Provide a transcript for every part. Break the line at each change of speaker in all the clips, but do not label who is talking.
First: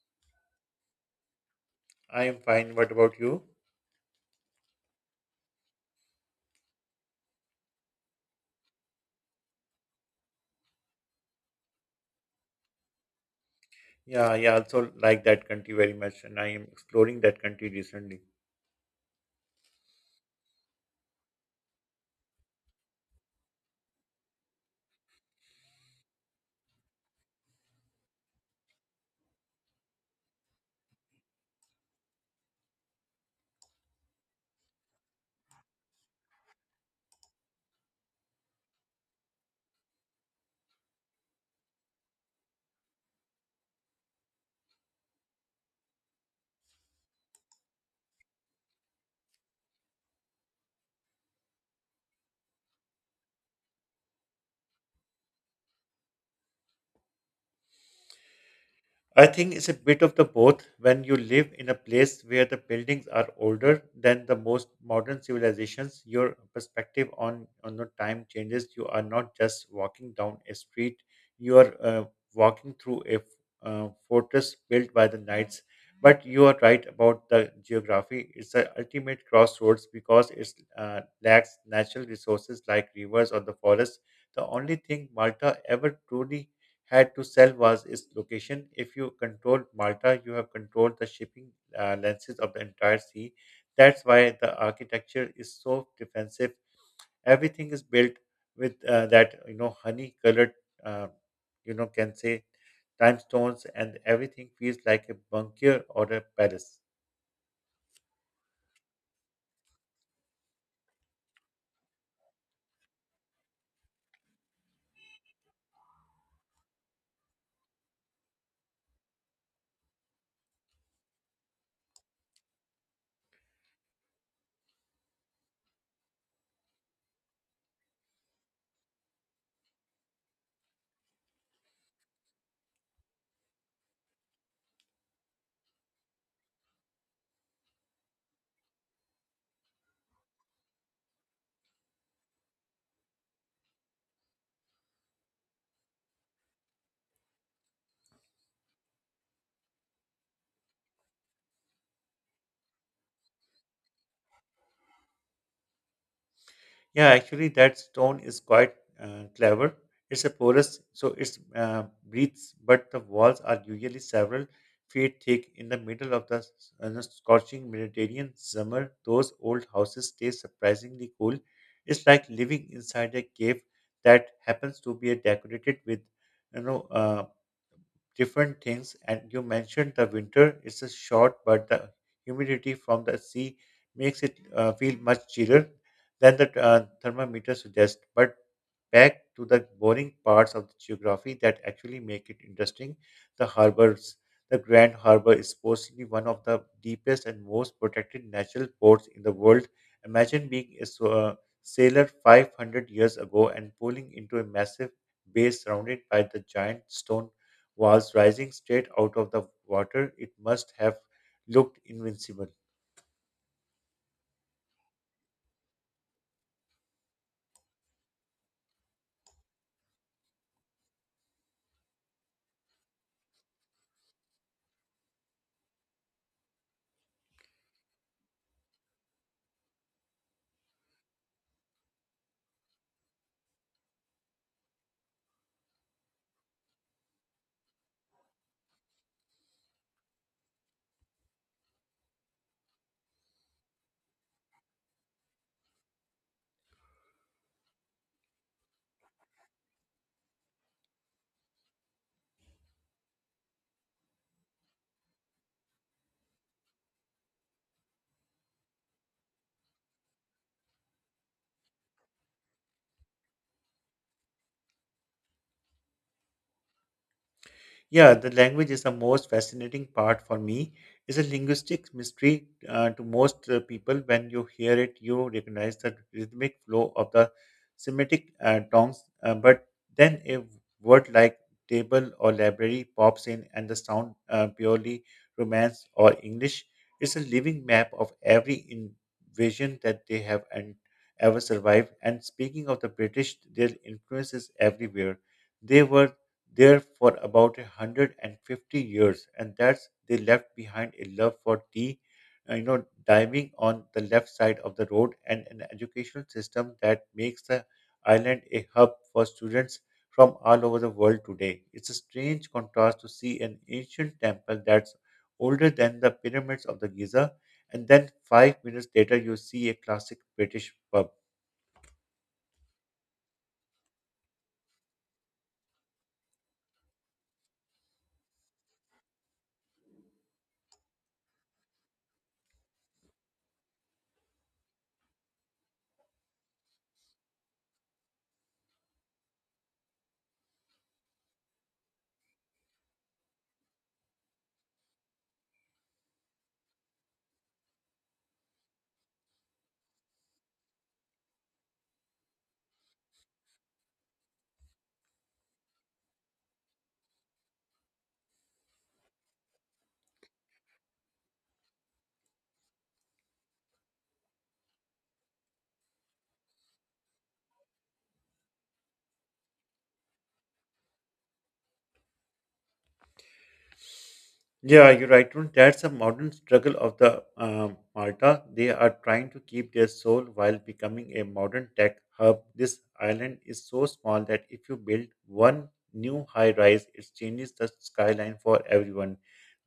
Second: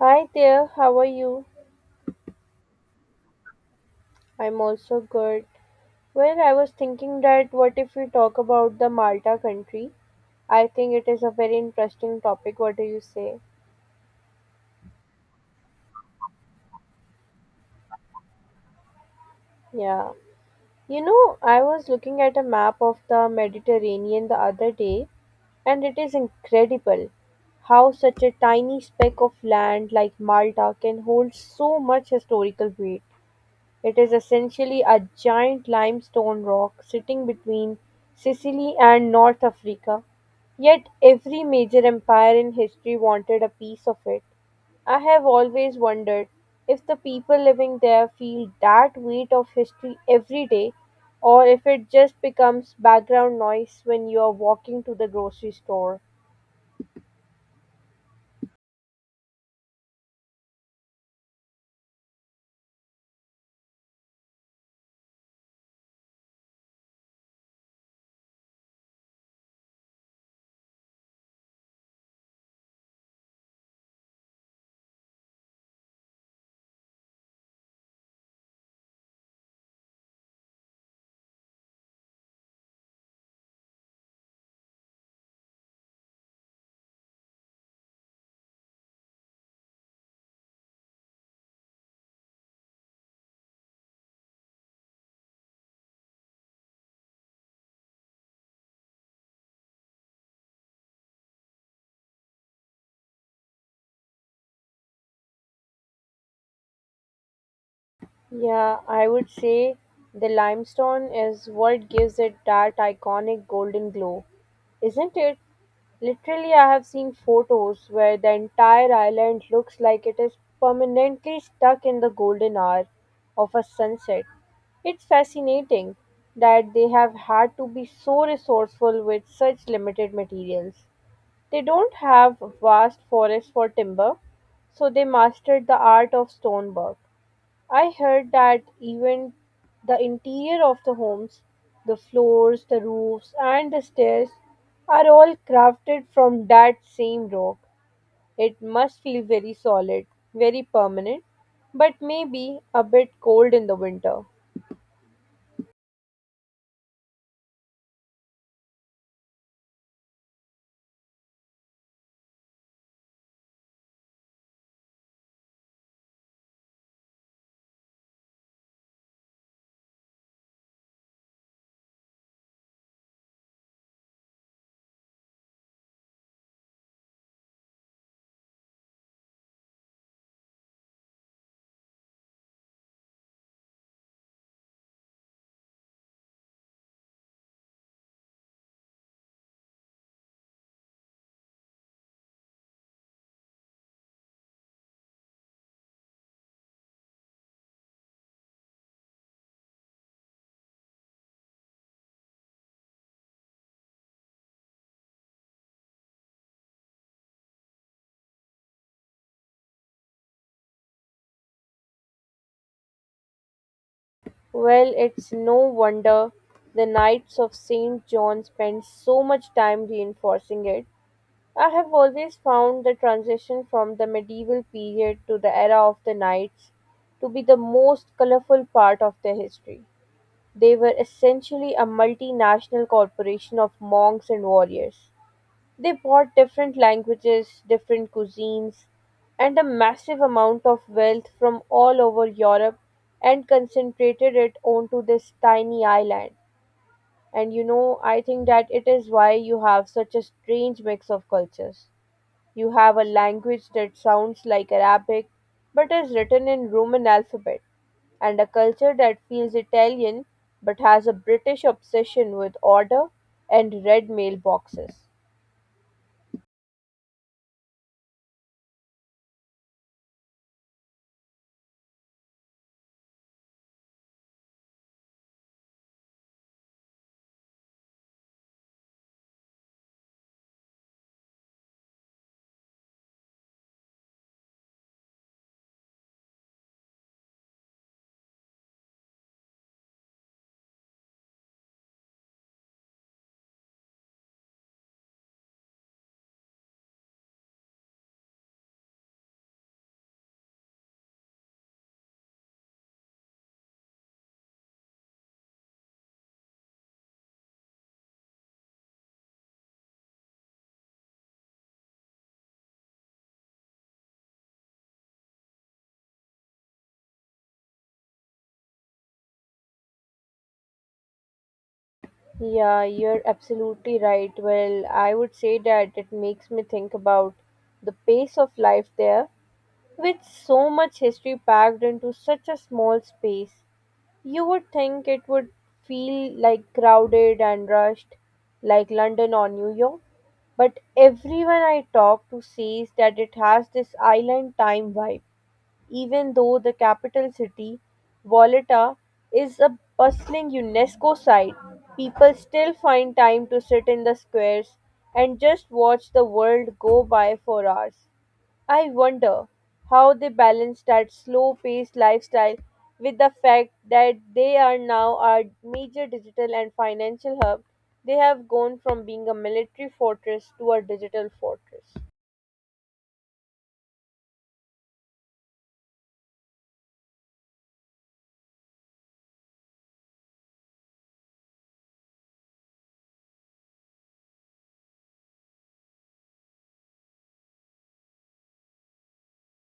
Hi there, how are you?
I am fine. What about you?
I'm also good. Well, I was thinking that what if we talk about the Malta country? I think it is a very interesting topic. What do you say?
Yeah, I also like that country very much, and I am exploring that country recently.
Yeah. You know, I was looking at a map of the Mediterranean the other day, and it is incredible how such a tiny speck of land like Malta can hold so much historical weight. It is essentially a giant limestone rock sitting between Sicily and North Africa, yet every major empire in history wanted a piece of it. I have always wondered if the people living there feel that weight of history every day or if it just becomes background noise when you are walking to the grocery store.
I think it's a bit of the both. When you live in a place where the buildings are older than the most modern civilizations, your perspective on the time changes. You are not just walking down a street; you are walking through a fortress built by the knights. But you are right about the geography. It's the ultimate crossroads because it lacks natural resources like rivers or the forest. The only thing Malta ever truly had to sell was its location. If you controlled Malta, you have controlled the shipping lenses of the entire sea. That's why the architecture is so defensive. Everything is built with that you know honey colored uh, can say time stones, and everything feels like a bunker or a palace.
Yeah, I would say the limestone is what gives it that iconic golden glow, isn't it? Literally, I have seen photos where the entire island looks like it is permanently stuck in the golden hour of a sunset. It's fascinating that they have had to be so resourceful with such limited materials. They don't have vast forests for timber, so they mastered the art of stonework. I heard that even the interior of the homes, the floors, the roofs, and the stairs are all crafted from that same rock. It must feel very solid, very permanent, but maybe a bit cold in the winter.
Yeah, actually, that stone is quite clever. It's a porous, so it breathes, but the walls are usually several feet thick. In the middle of the the scorching Mediterranean summer, those old houses stay surprisingly cool. It's like living inside a cave that happens to be decorated with, you know, uh, different things. And you mentioned the winter is a short, but the humidity from the sea makes it feel much chiller than the thermometer suggests. But back to the boring parts of the geography that actually make it interesting, the harbors. The Grand Harbor is supposedly one of the deepest and most protected natural ports in the world. Imagine being a sailor 500 years ago and pulling into a massive bay surrounded by the giant stone was rising straight out of the water. It must have looked invincible.
Well, it's no wonder the Knights of St. John spend so much time reinforcing it. I have always found the transition from the medieval period to the era of the knights to be the most colorful part of their history. They were essentially a multinational corporation of monks and warriors. They brought different languages, different cuisines, and a massive amount of wealth from all over Europe and concentrated it onto this tiny island. And you know, I think that it is why you have such a strange mix of cultures. You have a language that sounds like Arabic but is written in Roman alphabet, and a culture that feels Italian but has a British obsession with order and red mailboxes.
Yeah, the language is the most fascinating part for me. It's a linguistic mystery to most people. When you hear it, you recognize the rhythmic flow of the Semitic tongues. But then a word like table or library pops in, and the sound purely Romance or English. It's a living map of every invasion that they have and ever survived. And speaking of the British, their influence is everywhere. They were there for about a 150 years, and that's they left behind a love for tea, diving on the left side of the road, and an educational system that makes the island a hub for students from all over the world today. It's a strange contrast to see an ancient temple that's older than the pyramids of the Giza, and then 5 minutes later you see a classic British pub.
Yeah, you're absolutely right. Well, I would say that it makes me think about the pace of life there, with so much history packed into such a small space. You would think it would feel like crowded and rushed, like London or New York, but everyone I talk to says that it has this island time vibe, even though the capital city, Valletta, is a bustling UNESCO site. People still find time to sit in the squares and just watch the world go by for hours. I wonder how they balance that slow paced lifestyle with the fact that they are now a major digital and financial hub. They have gone from being a military fortress to a digital fortress.
Yeah, you're right, Tarun. That's a modern struggle of the Malta. They are trying to keep their soul while becoming a modern tech hub. This island is so small that if you build one new high rise, it changes the skyline for everyone.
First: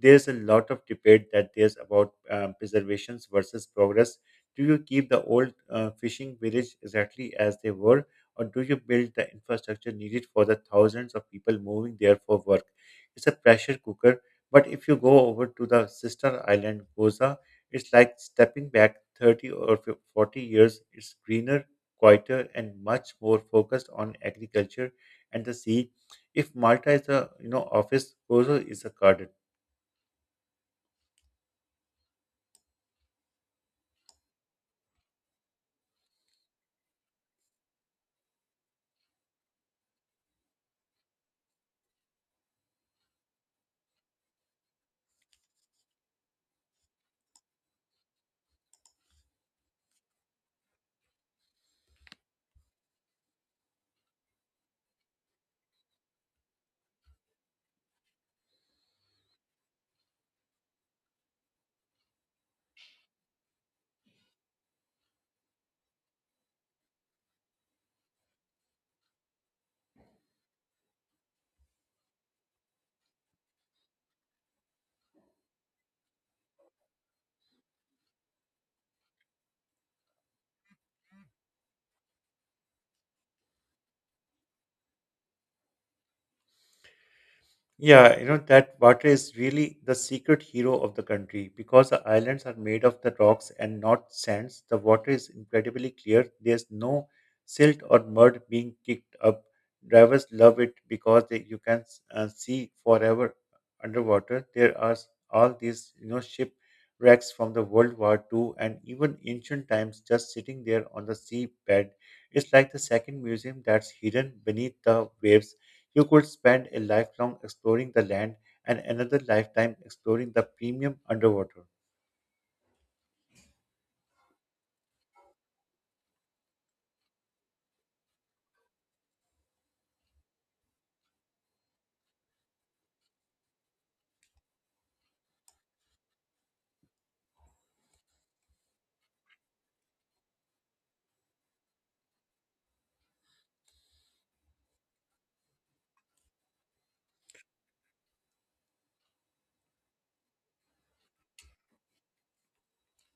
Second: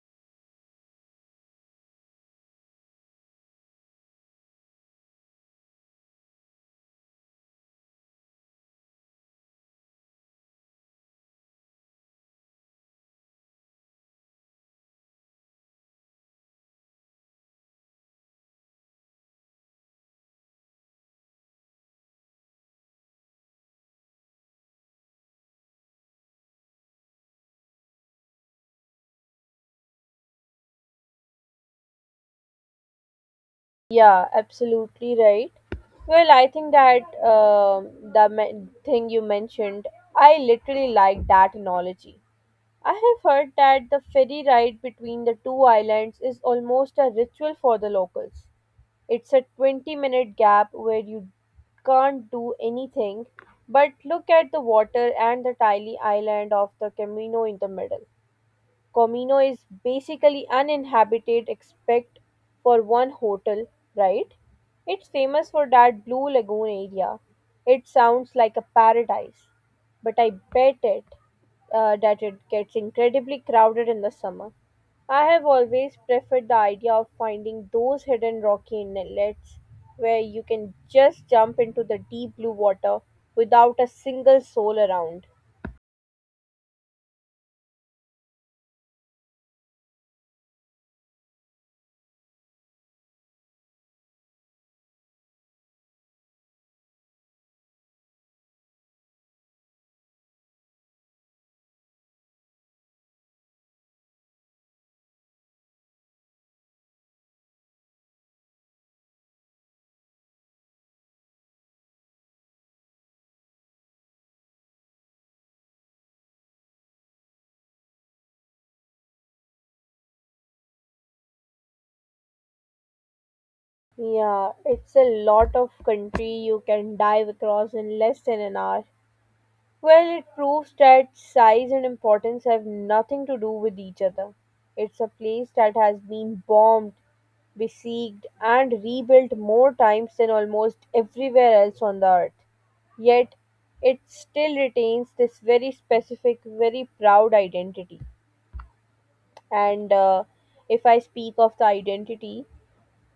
There's a lot of debate that there's about preservations versus progress. Do you keep the old fishing village exactly as they were, or do you build the infrastructure needed for the thousands of people moving there for work? It's a pressure cooker, but if you go over to the sister island, Goza, it's like stepping back 30 or 40 years. It's greener, quieter, and much more focused on agriculture and the sea. If Malta is a you know office, Gozo is a garden.
Yeah, absolutely right. Well, I think that thing you mentioned, I literally like that analogy. I have heard that the ferry ride between the two islands is almost a ritual for the locals. It's a 20-minute gap where you can't do anything but look at the water and the tiny island of the Camino in the middle. Comino is basically uninhabited except for one hotel, right? It's famous for that blue lagoon area. It sounds like a paradise, but I bet it that it gets incredibly crowded in the summer. I have always preferred the idea of finding those hidden rocky inlets where you can just jump into the deep blue water without a single soul around.
Yeah, you know that water is really the secret hero of the country because the islands are made of the rocks and not sands. The water is incredibly clear. There's no silt or mud being kicked up. Drivers love it because they, you can see forever underwater. There are all these, you know, ship wrecks from the World War II and even ancient times just sitting there on the seabed. It's like the second museum that's hidden beneath the waves. You could spend a lifelong exploring the land and another lifetime exploring the premium underwater.
Yeah, it's a lot of country you can dive across in less than an hour. Well, it proves that size and importance have nothing to do with each other. It's a place that has been bombed, besieged, and rebuilt more times than almost everywhere else on the earth. Yet, it still retains this very specific, very proud identity. And If I speak of the identity,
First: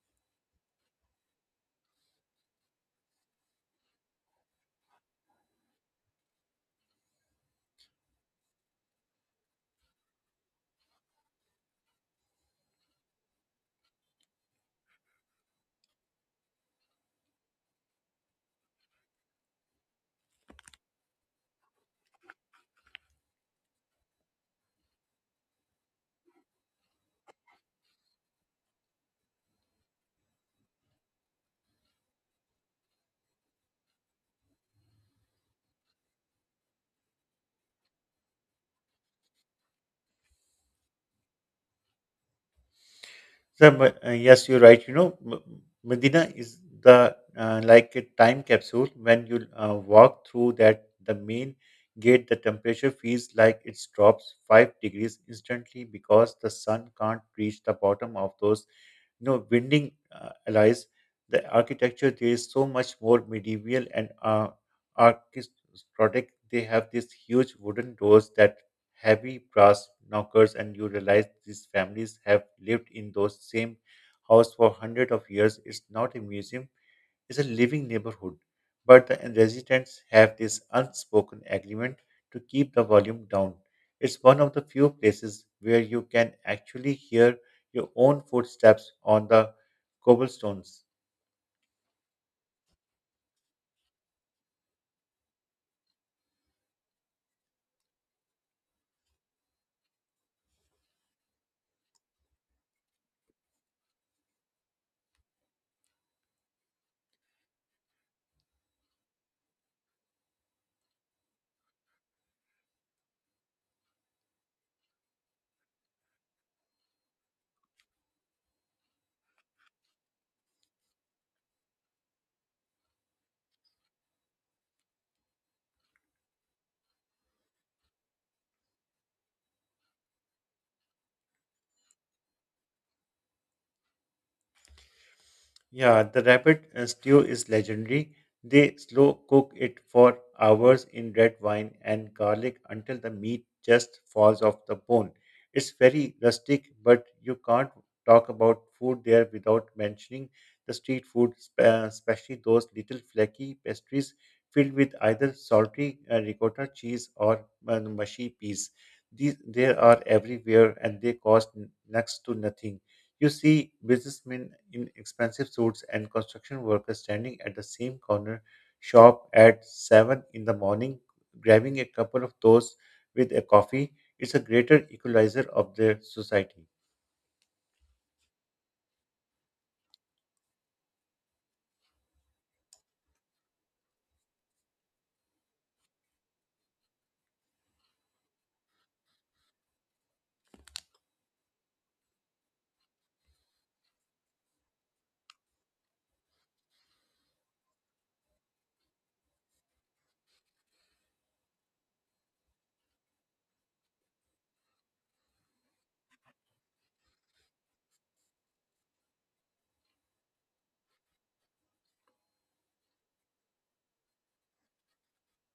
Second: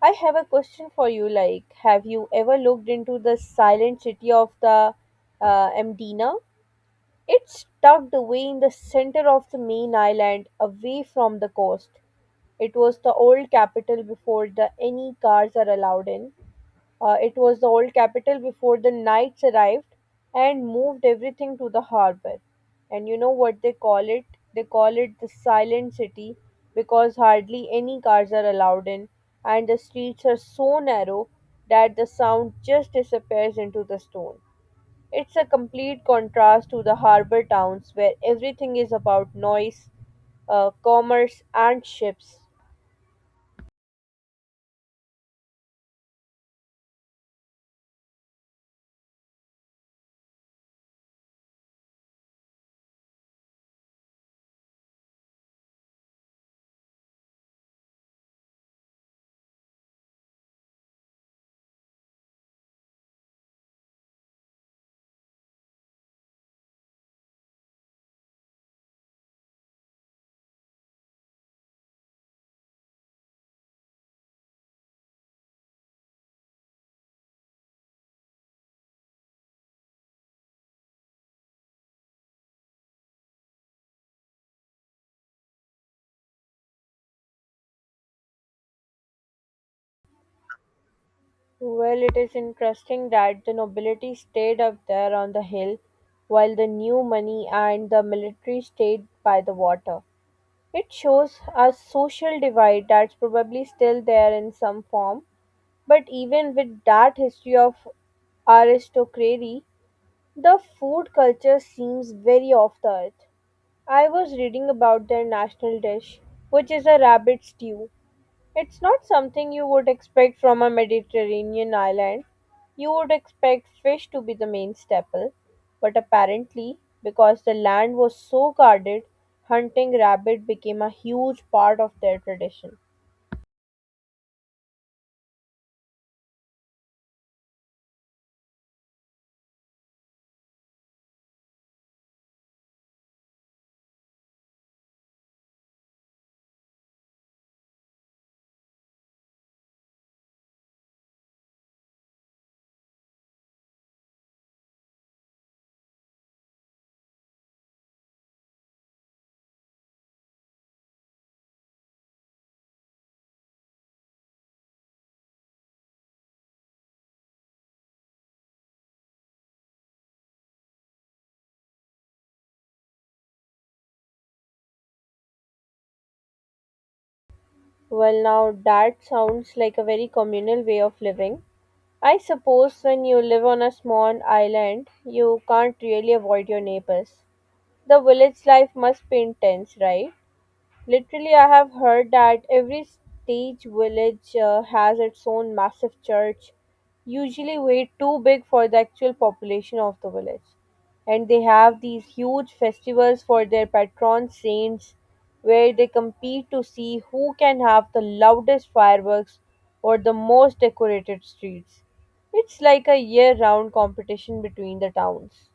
I have a question for you. Like, have you ever looked into the silent city of the Mdina? It's tucked away in the center of the main island, away from the coast. It was the old capital before the any cars are allowed in. It was the old capital before the knights arrived and moved everything to the harbor. And you know what they call it? They call it the silent city because hardly any cars are allowed in, and the streets are so narrow that the sound just disappears into the stone. It's a complete contrast to the harbour towns where everything is about noise, commerce, and ships.
So, you're right. You know, Medina is the like a time capsule. When you walk through that, the main gate, the temperature feels like it drops 5 degrees instantly because the sun can't reach the bottom of those, you know, winding alleys. The architecture there is so much more medieval and architectonic. They have these huge wooden doors that heavy brass knockers, and you realize these families have lived in those same house for hundreds of years. It's not a museum, it's a living neighborhood. But the residents have this unspoken agreement to keep the volume down. It's one of the few places where you can actually hear your own footsteps on the cobblestones.
Well, it is interesting that the nobility stayed up there on the hill while the new money and the military stayed by the water. It shows a social divide that's probably still there in some form, but even with that history of aristocracy, the food culture seems very off the earth. I was reading about their national dish, which is a rabbit stew. It's not something you would expect from a Mediterranean island. You would expect fish to be the main staple, but apparently, because the land was so guarded, hunting rabbit became a huge part of their tradition.
Yeah, the rabbit stew is legendary. They slow cook it for hours in red wine and garlic until the meat just falls off the bone. It's very rustic, but you can't talk about food there without mentioning the street food, especially those little flaky pastries filled with either salty ricotta cheese or mushy peas. These they are everywhere and they cost next to nothing. You see businessmen in expensive suits and construction workers standing at the same corner shop at 7 in the morning, grabbing a couple of those with a coffee. It's a greater equalizer of their society.
Well, now that sounds like a very communal way of living. I suppose when you live on a small island, you can't really avoid your neighbors. The village life must be intense, right? Literally, I have heard that every stage village has its own massive church, usually way too big for the actual population of the village. And they have these huge festivals for their patron saints, where they compete to see who can have the loudest fireworks or the most decorated streets. It's like a year round competition between the towns.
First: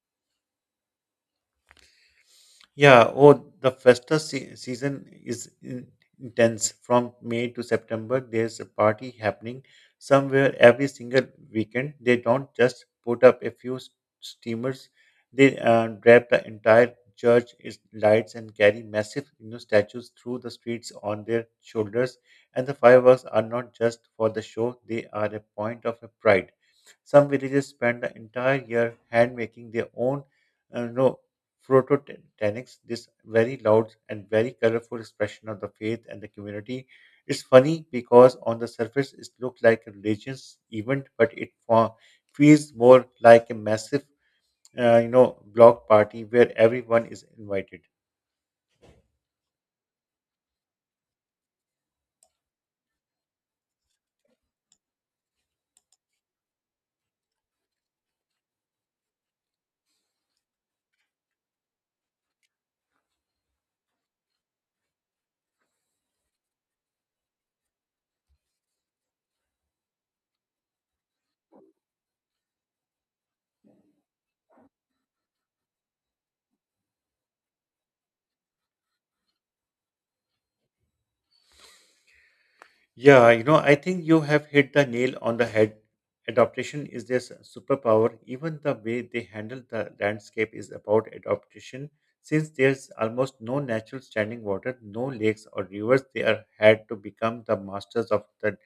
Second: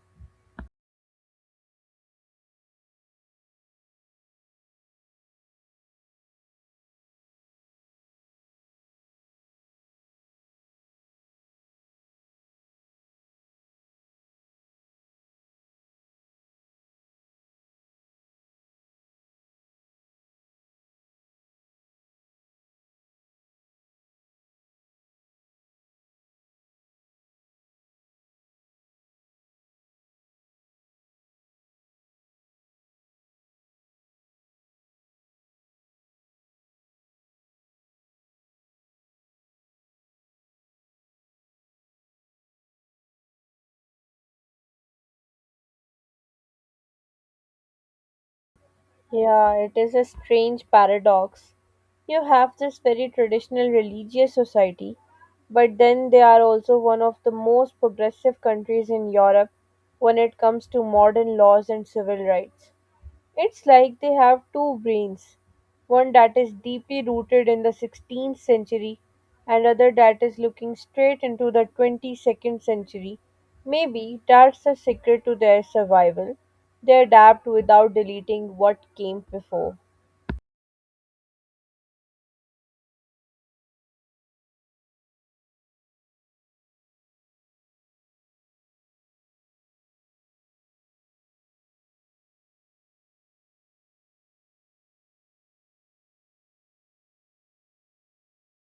Yeah, oh, the festa season is intense. From May to September, there's a party happening somewhere every single weekend. They don't just put up a few steamers, they drap the entire church in lights and carry massive you know, statues through the streets on their shoulders. And the fireworks are not just for the show, they are a point of pride. Some villages spend the entire year hand making their own Prototanics, this very loud and very colorful expression of the faith and the community. It's funny because on the surface it looks like a religious event, but it feels more like a massive, block party where everyone is invited.
Yeah, it is a strange paradox. You have this very traditional religious society, but then they are also one of the most progressive countries in Europe when it comes to modern laws and civil rights. It's like they have two brains, one that is deeply rooted in the 16th century, and other that is looking straight into the 22nd century. Maybe that's the secret to their survival. They adapt without deleting what came before.
Yeah, you know, I think you have hit the nail on the head. Adaptation is their superpower. Even the way they handle the landscape is about adaptation. Since there's almost no natural standing water, no lakes or rivers, they are had to become the masters of the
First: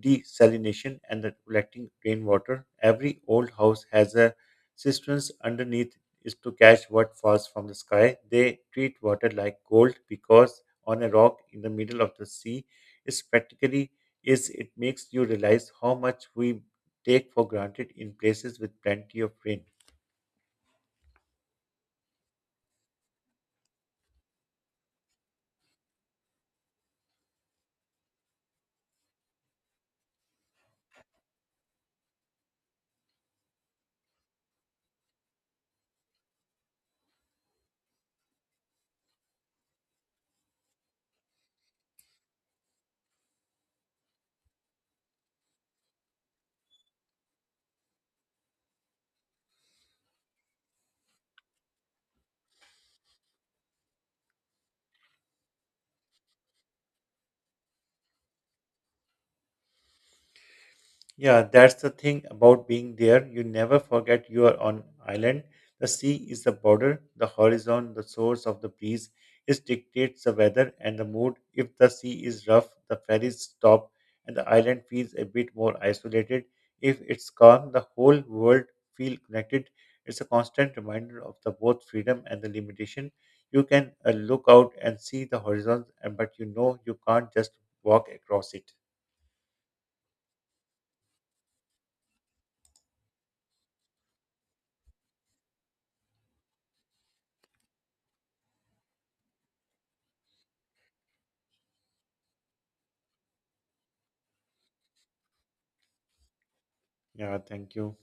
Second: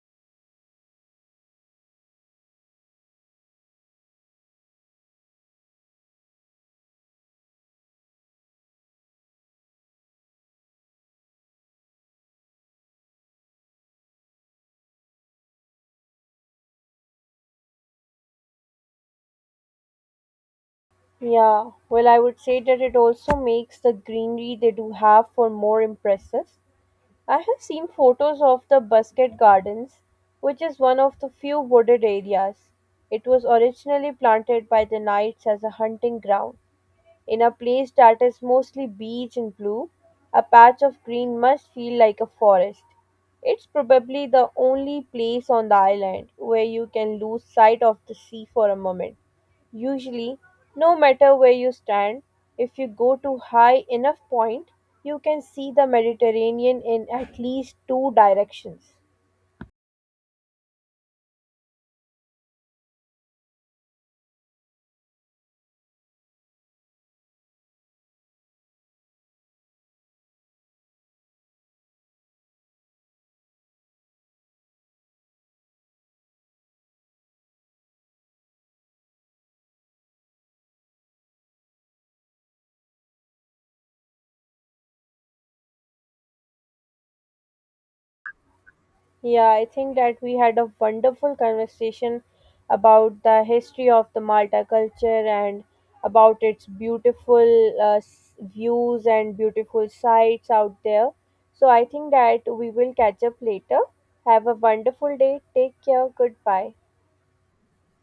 desalination and the collecting rainwater. Every old house has a cisterns underneath is to catch what falls from the sky. They treat water like gold because on a rock in the middle of the sea is practically is it makes you realize how much we take for granted in places with plenty of rain.
Yeah, well, I would say that it also makes the greenery they do have for more impressive. I have seen photos of the Busket Gardens, which is one of the few wooded areas. It was originally planted by the Knights as a hunting ground. In a place that is mostly beige and blue, a patch of green must feel like a forest. It's probably the only place on the island where you can lose sight of the sea for a moment. Usually, no matter where you stand, if you go to high enough point, you can see the Mediterranean in at least two directions.
Yeah, that's the thing about being there. You never forget you are on island. The sea is the border, the horizon, the source of the breeze. It dictates the weather and the mood. If the sea is rough, the ferries stop and the island feels a bit more isolated. If it's calm, the whole world feel connected. It's a constant reminder of the both freedom and the limitation. You can look out and see the horizon, but you know you can't just walk across it.
Yeah, I think that we had a wonderful conversation about the history of the Malta culture and about its beautiful views and beautiful sights out there. So I think that we will catch up later. Have a wonderful day. Take care. Goodbye.
Yeah, thank you.